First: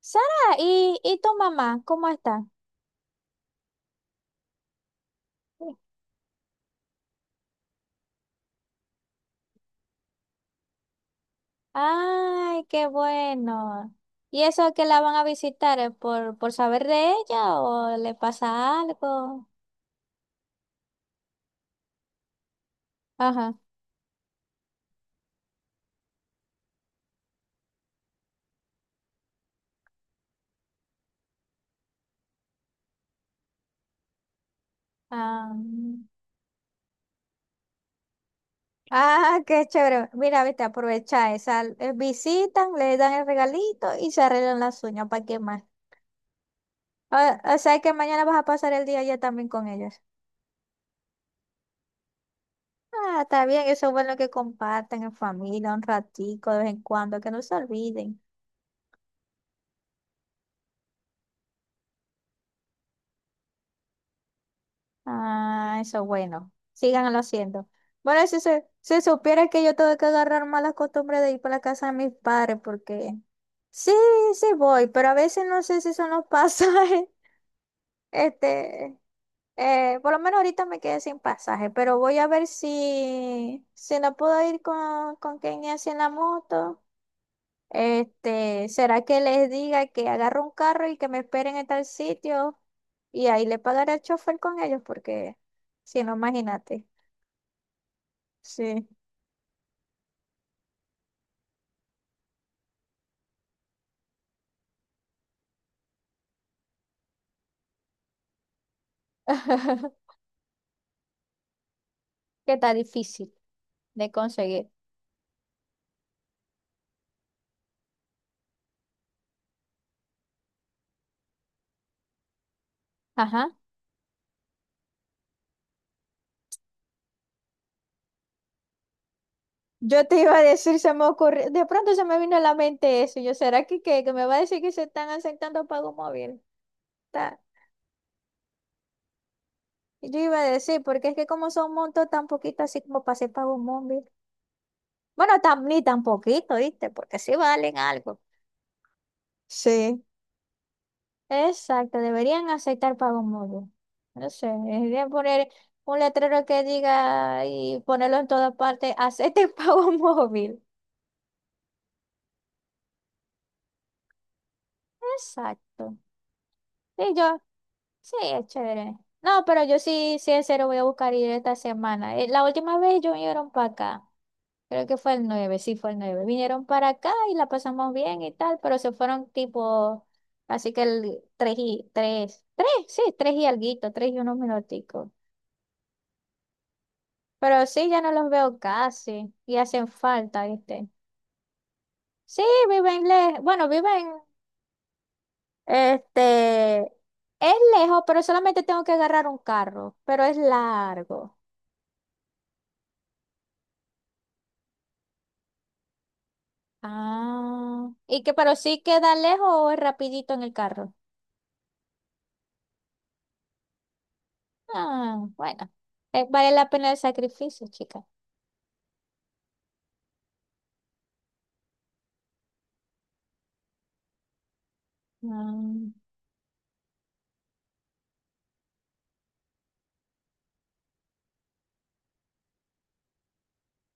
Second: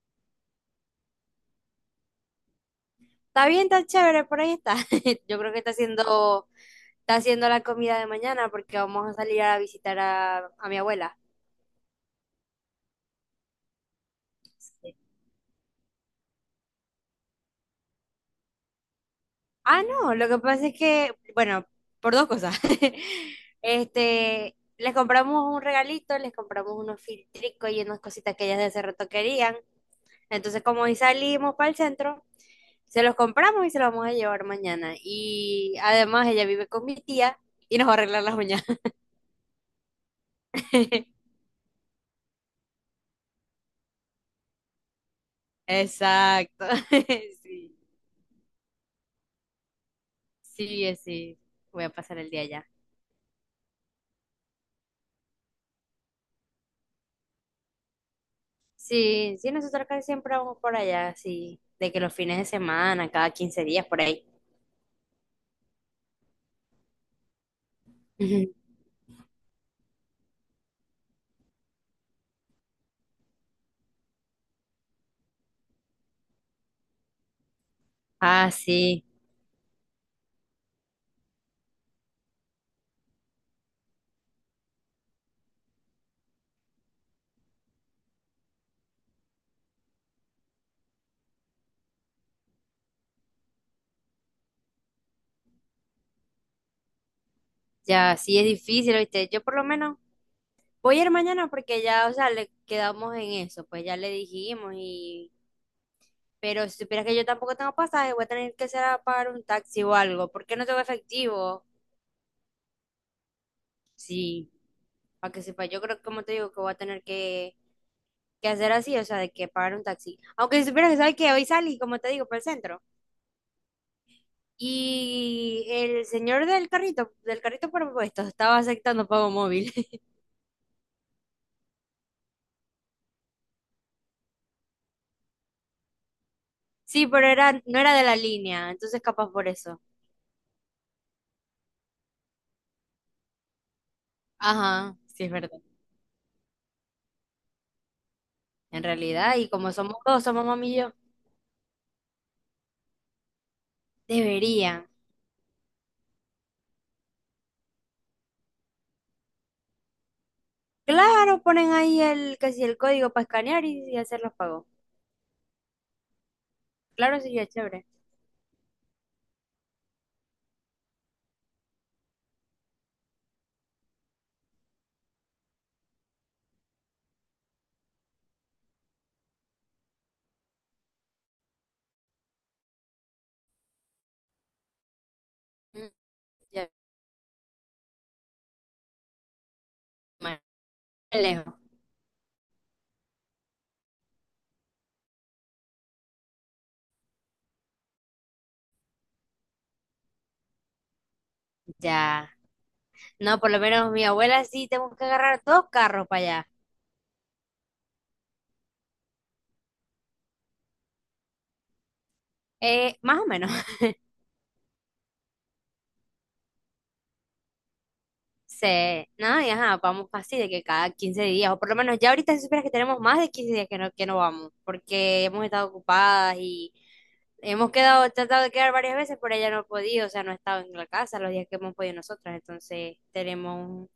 Sara, ¿y tu mamá? ¿Cómo está? Está bien, está chévere, por ahí está. Yo creo que está haciendo la comida de mañana porque vamos a salir a visitar a mi abuela. Ay, qué bueno. ¿Y eso que la van a visitar por saber de ella o le pasa algo? Ah, no, lo que pasa es que, bueno, por dos cosas. Ajá. Les compramos un regalito, les compramos unos filtricos y unas cositas que ellas de hace rato querían. Entonces, como hoy salimos para el centro, se los compramos y se los vamos a llevar mañana. Ah, Y mm. además ella vive con mi tía y nos va a arreglar las uñas. Ah, qué chévere. Mira, viste, aprovecha esa. Visitan, le dan el regalito y se arreglan las uñas. ¿Para qué más? Exacto. O, o Sí, sea que mañana vas a pasar el día allá también con ellos. sí, sí. Voy a pasar el día allá. Ah, está bien, eso es bueno que compartan en familia un ratico de vez en cuando, que no se olviden. Sí, sí, nosotros casi siempre vamos por allá, sí. De que los fines de semana, cada 15 días, por ahí. Ah, eso bueno. Síganlo haciendo. Bueno, si Ujú. se, si supiera que yo tengo que agarrar malas costumbres de ir para la casa de mis padres, porque sí, sí voy, pero a veces no sé si son los pasajes. Ah, Este, sí. Por lo menos ahorita me quedé sin pasaje, pero voy a ver si no puedo ir con Kenny así en la moto. ¿Será que les diga que agarro un carro y que me esperen en tal sitio? Y ahí le pagaré al chofer con ellos, porque si no, imagínate. Ya, sí es Sí. difícil, ¿viste? Yo por lo menos voy a ir mañana porque ya, o sea, le quedamos en eso, pues ya le dijimos y... Pero si supieras que yo tampoco tengo pasaje, voy a tener que ser a pagar un taxi o algo. ¿Por qué no tengo efectivo? Que está difícil de Sí, conseguir. para que sepa, yo creo que, como te digo, que voy a tener que hacer así, o sea, de que pagar un taxi. Aunque si supieras que sabes que hoy salí, como te digo, para el centro. Ajá. Y el señor del carrito propuesto, estaba aceptando pago móvil. Yo te iba a decir, se me ocurrió, de pronto se me vino a la mente eso. Yo, ¿será que, qué? ¿Que me va a decir que se están aceptando pago móvil? Sí, pero Ta- no era de la línea, entonces capaz por eso. Yo iba a decir, porque es que como son montos tan poquitos, así como para hacer pago móvil. Ajá, sí es Bueno, verdad. Ni tan poquito, ¿viste? Porque sí valen algo. En realidad, y como somos Sí. dos, somos mami y yo, Exacto, deberían aceptar pago móvil. No sé, deberían. deberían poner un letrero que diga y ponerlo en todas partes, acepten pago móvil. Claro, ponen ahí casi el código para escanear y hacer los pagos. Exacto. Sí, Claro, sí, yo, ya chévere. sí, es chévere. No, pero yo sí, sí, en serio voy a buscar ir esta semana. La última vez ellos vinieron para acá. Creo que fue el nueve, sí, fue el nueve. Vinieron para acá y la pasamos bien y tal, pero se fueron tipo, así que el 3 y 3 tres, sí, 3 y alguito, 3 y unos minuticos. Mm, ya, Pero sí, ya no los veo casi y hacen bueno, falta, ¿viste? lejos. Sí, viven lejos. Bueno, viven. Este, es lejos, pero solamente tengo que agarrar un carro, pero es largo. Ya. No, por lo menos mi abuela sí tengo que agarrar dos carros para allá. Ah, y que pero sí queda lejos o es rapidito en el carro. Más o menos, Ah, bueno, vale la pena el sacrificio, chica. se, nada, y ajá, vamos casi de que cada 15 días, o por lo menos ya ahorita si supieras que tenemos más de 15 días que no vamos, porque hemos estado Mm. ocupadas y hemos quedado, tratado de quedar varias veces, pero ella no ha podido, o sea, no ha estado en la casa los días que hemos podido nosotras, entonces tenemos,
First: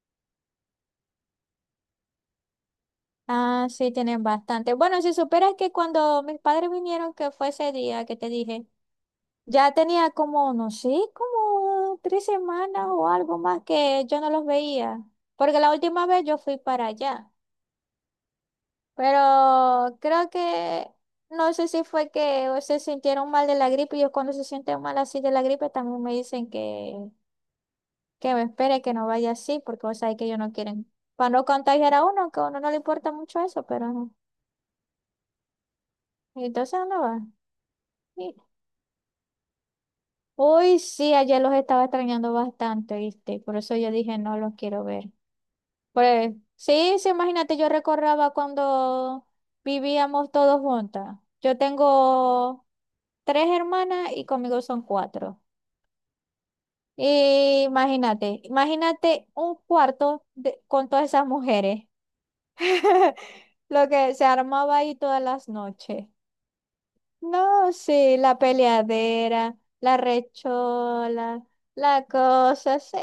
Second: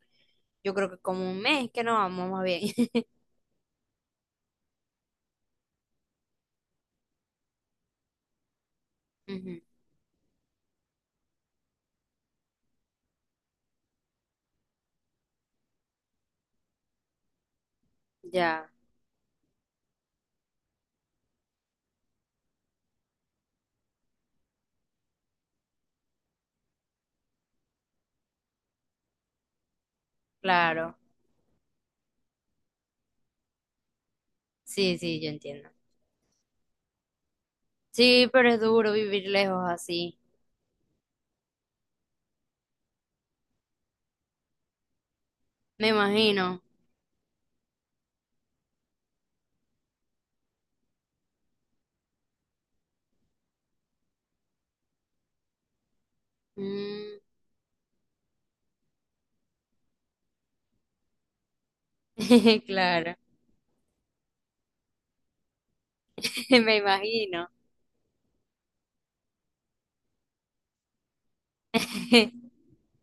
yo creo que como un mes que no vamos más bien. Ah, sí, tienen bastante. Bueno, si supieras que cuando mis padres vinieron, que fue ese día que te dije, Ujú, ya tenía como, no sé, como 3 semanas o algo más que yo no los veía, porque la última vez yo fui para allá. ya, Pero creo que, no sé si fue que se sintieron mal de la gripe, y yo cuando se sienten mal así de la gripe también me dicen que me espere, que no vaya así, porque vos sabés que ellos no quieren, claro, para no contagiar a uno, que a uno no le importa mucho eso, pero no. sí, sí, yo entiendo. Entonces no va. Sí, Y- pero es duro vivir lejos así, Uy, sí, ayer los estaba extrañando bastante, ¿viste? Por eso yo dije, no los quiero ver. me Pues, imagino. sí, sí, imagínate, yo recordaba cuando vivíamos todos juntas. Yo tengo tres hermanas y conmigo son cuatro. Mm, Y imagínate, imagínate un cuarto con todas esas mujeres. claro, Lo que se armaba ahí todas las noches. me imagino. No, sí, la peleadera, la rechola, la cosa, sí,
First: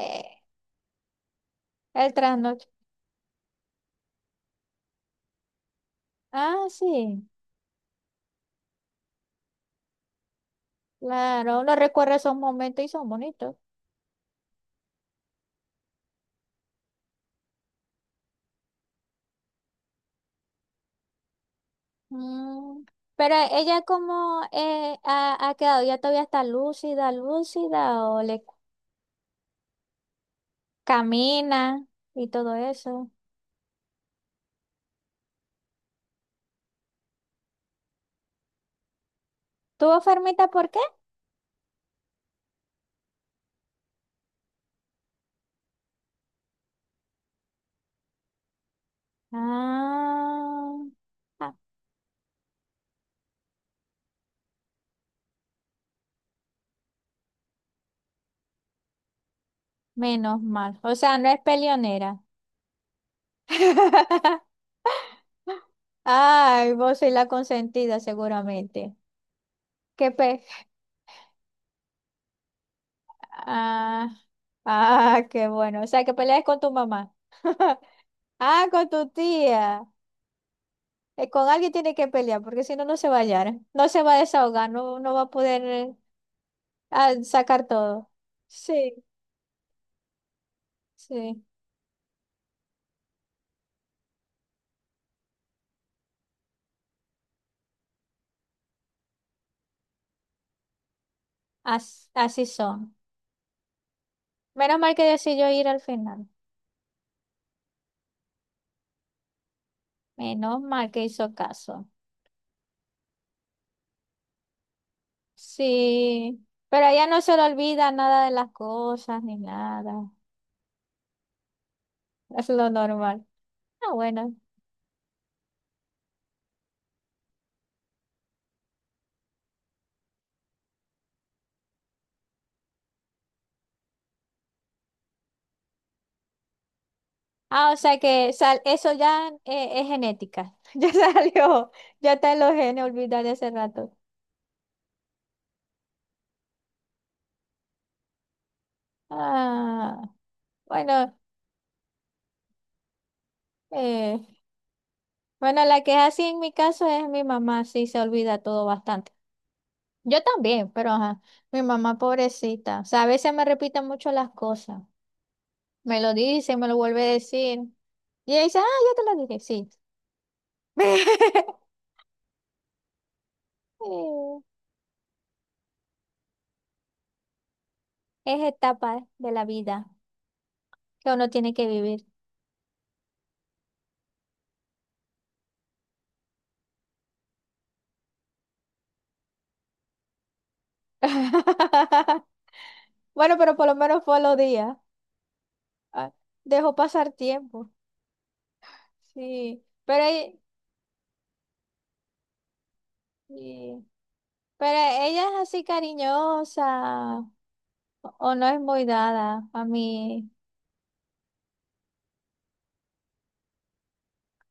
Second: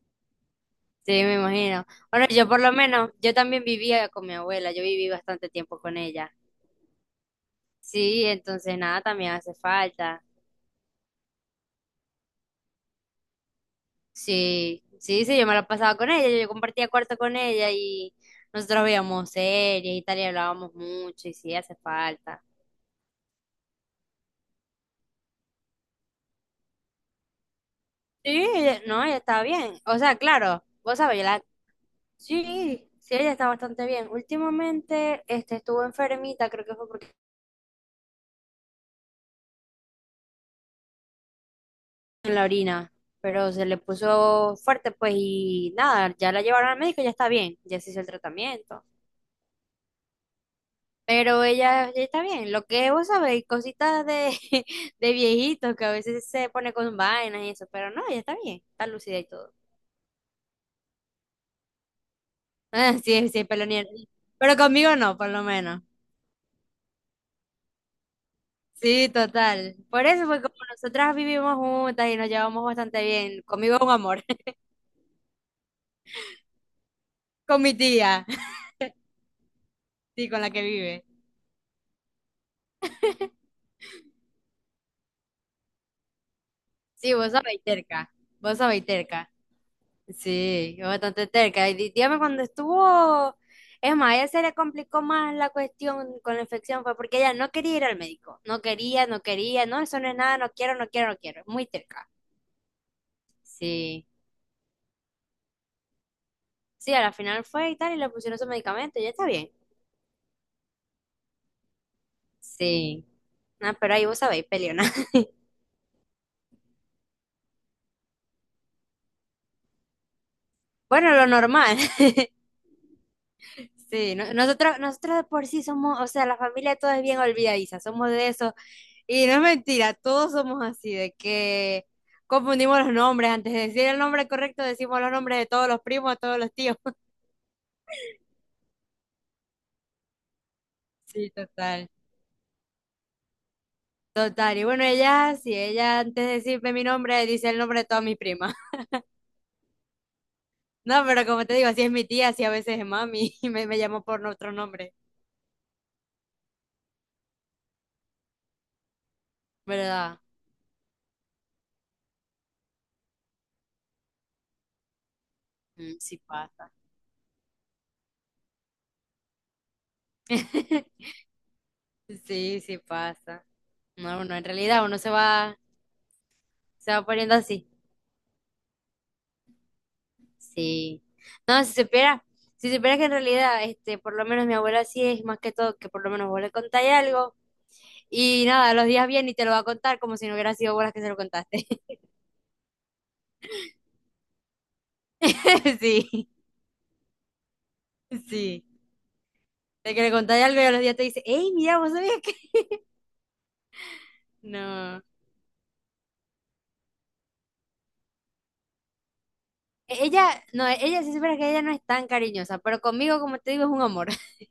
Sí, me imagino. el Bueno, yo por trasnoche. lo menos, yo también vivía con mi abuela, yo viví bastante tiempo con ella. Ah, sí, Sí, entonces nada, también hace falta. claro, uno recuerda esos momentos y son bonitos. Sí, sí, sí, yo me la pasaba con ella, yo compartía cuarto con ella y nosotros veíamos series y tal y hablábamos mucho y sí, hace falta. Mm, pero ella como ha quedado, ya todavía está lúcida, lúcida o Sí, le no, ella estaba bien. O sea, claro, vos sabés, yo la... camina y todo Sí, eso. sí, ella está bastante bien. Últimamente, estuvo enfermita, creo que fue porque ¿Tuvo fermita por qué? en la orina, pero se le puso fuerte, pues, y nada, ya la llevaron al médico, ya está bien, ya se hizo el tratamiento. Ah, Pero ah, ella ya está bien. Lo que vos sabéis, cositas de, de viejitos que a veces se pone con vainas y eso, pero no, ya está bien, está lúcida y todo. menos mal. O sea, no es peleonera. Ah, sí, sí, pelonier. Pero conmigo no, por lo menos. Ay, vos sois la consentida seguramente. Sí, total. Por Qué eso fue pe... como nosotras vivimos juntas y nos llevamos bastante bien. Conmigo es un Ah, amor. ah, qué bueno. O sea, que peleas con tu mamá. Con mi tía, Ah, con tu tía. sí, con la que vive. Con alguien tiene que pelear, porque si no, no se va a hallar, no se va a desahogar, no, no va a poder Sí, vos sabéis sacar todo. terca. Vos sabéis Sí, terca. Sí, es bastante sí, terca. Y dígame cuando estuvo, es más, a ella se le complicó más la cuestión con la infección, fue porque ella no quería ir al médico, no, eso no es nada, no quiero, es muy as- terca. así son. Sí, Menos mal que decidió ir al final, sí, a la final fue y tal, y le pusieron su medicamento, ya está bien. menos mal que hizo caso. Sí, no, pero ahí vos sabéis, peleona. Sí, pero a ella no se le olvida nada de las cosas ni nada, Bueno, lo normal. es lo normal. Ah, Sí, bueno. Nosotros de por sí somos, o sea, la familia todo es bien olvidadiza, somos de eso. Y no es mentira, todos somos así, de que confundimos los nombres. Antes de decir el nombre correcto, decimos los nombres de todos los primos, de todos los tíos. Ah, o sea que eso ya es genética, ya Sí, salió, total. ya está en los genes, olvidar de hace rato. Total. Y bueno, ella, si ella antes de decirme mi nombre, dice el nombre de todas mis primas. Ah, No, bueno. pero como te digo, así es mi tía, así a veces es mami, y me llamó Eh, por otro nombre. Bueno, la que es así en mi caso es mi mamá, sí se olvida todo bastante. ¿Verdad? Yo también, pero ajá, mi mamá pobrecita. O sea, a veces me repite mucho las cosas. Mm, Me lo sí dice, me pasa. lo vuelve a decir. Y ella dice, ah, ya te lo dije, sí. Sí, sí pasa. No, uno Eh, en realidad se va poniendo así. Es etapa de la vida Sí. que uno tiene No, que vivir. Si supiera que en realidad, por lo menos mi abuela sí es más que todo que por lo menos vos le contáis algo y nada, los días bien y te lo va a contar como si no hubiera sido vos las que se lo contaste. Bueno, pero por lo menos fue los días. Ah, Sí, dejó pasar tiempo. sí. Sí, De que pero, le contáis algo y a los días te dice, hey, mira, vos sabías que... sí, pero No. ella es así cariñosa. O no es muy dada a Ella, mí. no, ella sí supiera que ella no es tan cariñosa, pero conmigo, como te digo, es un amor.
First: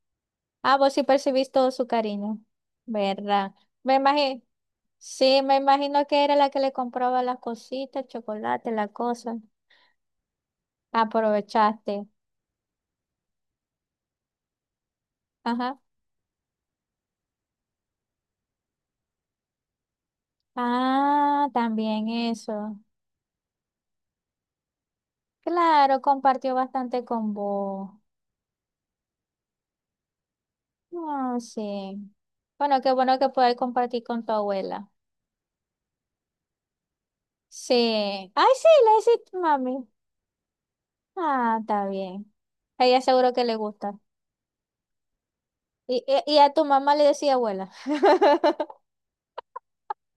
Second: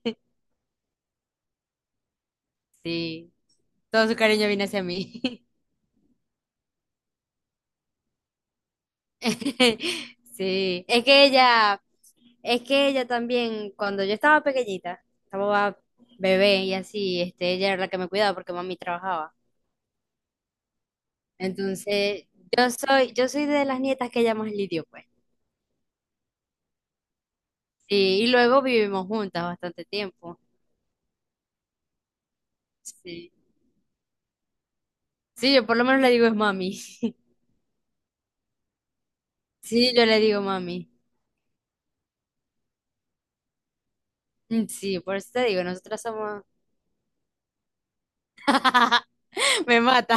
Ah, vos sí percibís todo su cariño, Sí. ¿verdad? Me Todo su imagino, cariño viene hacia mí. sí, me imagino que era la que le compraba las cositas, chocolate, la cosa. Sí. Aprovechaste. Es que ella también, cuando yo estaba pequeñita, estaba Ajá. bebé y así, ella era la que me cuidaba porque mami trabajaba. Ah, también Entonces, eso. Yo soy de las nietas que ella más lidió, pues. Claro, compartió bastante con vos. Sí, y luego vivimos juntas bastante tiempo. Ah, sí. Bueno, qué bueno que Sí. puedes compartir con tu abuela. Sí, yo por lo menos le digo es mami. Sí. Ay, sí, le hiciste, mami. Sí, yo le digo mami. Ah, está bien. A ella seguro que le gusta. Mm, sí, por eso te digo, nosotras Y somos... a tu mamá le decía abuela. Me mata.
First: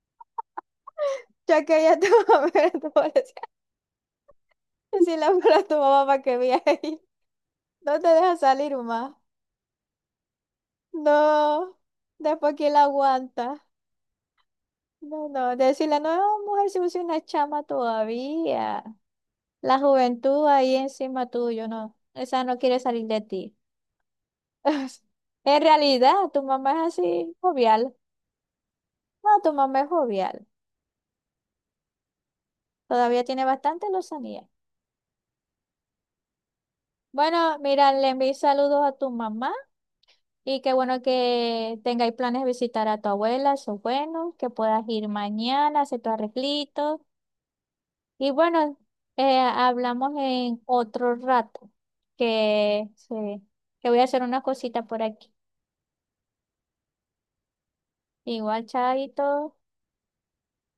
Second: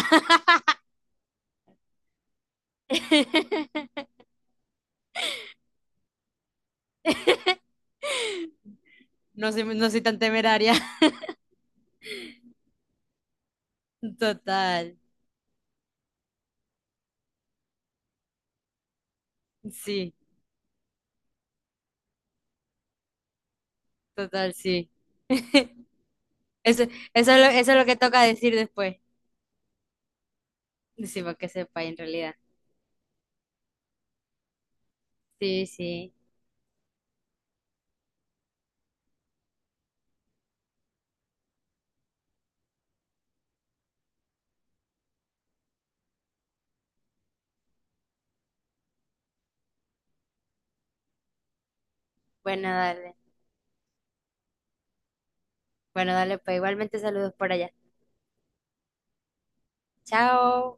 Ya quería tu mamá, pero tu mamá le decía, si la fuera tu mamá para que viera ahí. No te deja salir más. No soy tan temeraria. No. Después quién la aguanta. Total, No, no. Decirle, no, mujer, si vos sos una chama todavía. La sí, juventud ahí encima tuyo, no. Esa no quiere salir de ti. total, sí. En realidad, tu mamá Eso, es es así, eso es lo jovial. que toca decir después. No, tu mamá es jovial. Sí, para que sepa en realidad. Todavía tiene bastante lozanía. Sí, sí. Bueno, mira, le envío saludos a tu mamá. Y qué bueno que tengáis planes de visitar a tu abuela, eso es bueno, que puedas ir mañana, hacer tu arreglito. Y bueno, hablamos en otro rato, Bueno, que, sí, dale. que voy a hacer unas cositas por aquí. Bueno, dale, pues igualmente saludos por allá. Igual, chaito. Chao.